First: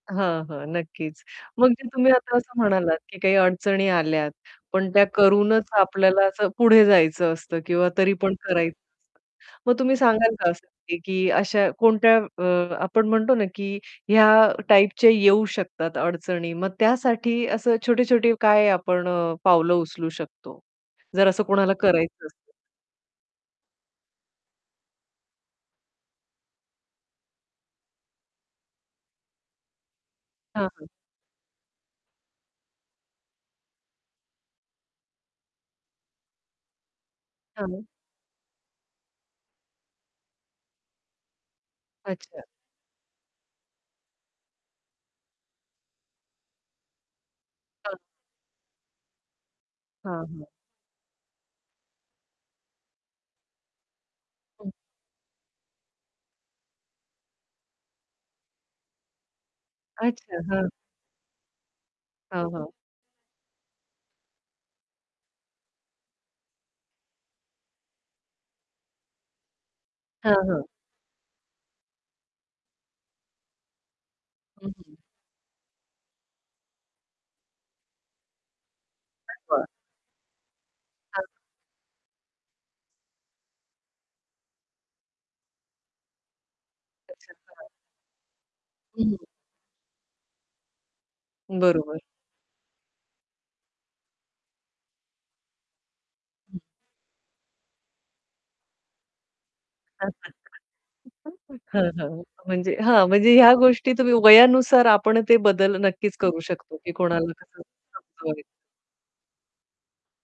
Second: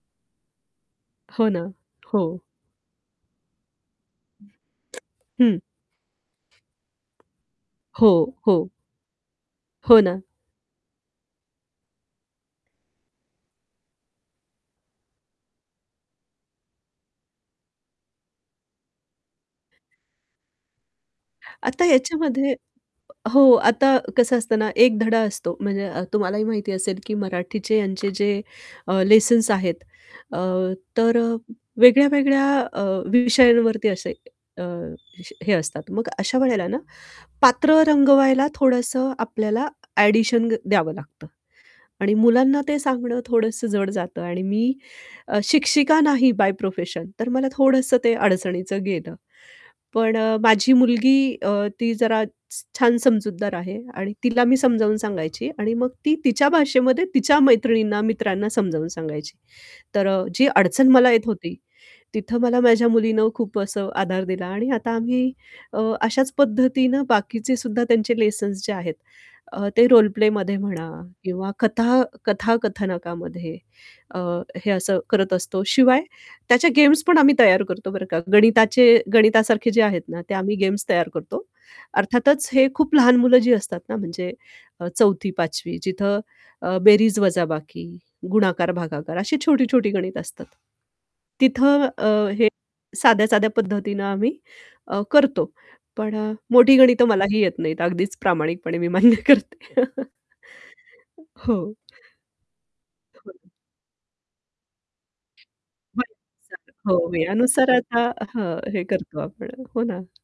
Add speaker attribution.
Speaker 1: हां, हां. नक्कीच.
Speaker 2: हो ना.
Speaker 1: मग तुम्ही आता
Speaker 2: हो.
Speaker 1: असं म्हणालात, की काही अडचणी आल्यात, पण त्या
Speaker 2: हं.
Speaker 1: करूनच आपल्याला असं पुढे जायचं असतं किंवा
Speaker 2: हो,
Speaker 1: तरी पण
Speaker 2: हो.
Speaker 1: करायचं असतं. मग तुम्ही
Speaker 2: हो ना.
Speaker 1: सांगाल का असं, की अशा कोणत्या अ, आपण म्हणतो ना, की ह्या टाइपचे येऊ शकतात अडचणी. मग त्यासाठी असं छोटे-छोटे काय आपण अ, पावलं उचलू शकतो? जर असं कोणाला
Speaker 2: आता
Speaker 1: करायचं असेल.
Speaker 2: याच्यामध्ये हो, आता कसं असतं ना एक धडा असतो म्हणजे अ, तुम्हालाही माहिती असेल, की मराठीचे यांचे जे अ, लेसन्स आहेत. अ,
Speaker 1: हां, हां.
Speaker 2: तर अ, वेगळ्या, वेगळ्या अ, विषयांवरती असे अ, विष हे असतात मग अशा वेळेला ना
Speaker 1: हां,
Speaker 2: पात्र
Speaker 1: हां.
Speaker 2: रंगवायला थोडंसं आपल्याला एडिशन द्यावं लागतं. आणि
Speaker 1: अच्छा.
Speaker 2: मुलांना ते सांगणं थोडंसं जड जातं आणि मी अ, शिक्षिका नाही बाय प्रोफेशन, तर मला
Speaker 1: हां.
Speaker 2: थोडंसं ते अडचणीचं गेलं. पण
Speaker 1: हां,
Speaker 2: अ,
Speaker 1: हां.
Speaker 2: माझी मुलगी अ, ती जरा छ छान समजूतदार आहे आणि तिला मी
Speaker 1: हं.
Speaker 2: समजावून सांगायची आणि मग ती तिच्या भाषेमध्ये तिच्या मैत्रिणींना, मित्रांना समजावून सांगायची. तर अ,
Speaker 1: अच्छा.
Speaker 2: जी
Speaker 1: हां.
Speaker 2: अडचण मला येत होती, तिथं
Speaker 1: हां,
Speaker 2: मला
Speaker 1: हां.
Speaker 2: माझ्या मुलीनं खूप असं आधार दिला आणि आता आम्ही अ, अशाच पद्धतीनं बाकीचे सुद्धा त्यांचे लेसन्स जे आहेत. अ, ते रोल
Speaker 1: हां,
Speaker 2: प्लेमध्ये
Speaker 1: हां.
Speaker 2: म्हणा किंवा कथा कथाकथनकामध्ये अ,
Speaker 1: हं,
Speaker 2: हे
Speaker 1: हं.
Speaker 2: असं करत असतो. शिवाय त्याच्या गेम्स पण आम्ही तयार करतो, बरं का गणिताचे
Speaker 1: [unintelligible]
Speaker 2: गणितासारखे जे आहेत ना ते आम्ही गेम्स तयार
Speaker 1: हां.
Speaker 2: करतो. अर्थातच हे खूप लहान मुलं जी असतात ना, म्हणजे अ, 4थी-5वी जिथं अ, बेरीज
Speaker 1: [unintelligible]
Speaker 2: वजाबाकी, गुणाकार भागाकार
Speaker 1: [unintelligible]
Speaker 2: अशी छोटी-छोटी गणित असतात. तिथं
Speaker 1: बरोबर.
Speaker 2: अ, हे साध्या-साध्या पद्धतीनं आम्ही अ, करतो. पण अ,
Speaker 1: हं.
Speaker 2: मोठी गणितं मलाही येत नाहीत. अगदीच प्रामाणिकपणे मी मान्य करते. हं.
Speaker 1: [unintelligible]
Speaker 2: हो.
Speaker 1: हां, हां. म्हणजे हां. म्हणजे
Speaker 2: [unintelligible]
Speaker 1: ह्या गोष्टी तुम्ही वयानुसार आपण ते बदल नक्कीच करू
Speaker 2: [unintelligible]
Speaker 1: शकतो, की
Speaker 2: हो.
Speaker 1: कोणाला कसं
Speaker 2: वयानुसार आता
Speaker 1: समजवायचं.
Speaker 2: हं. हे करतो आपण. हो ना.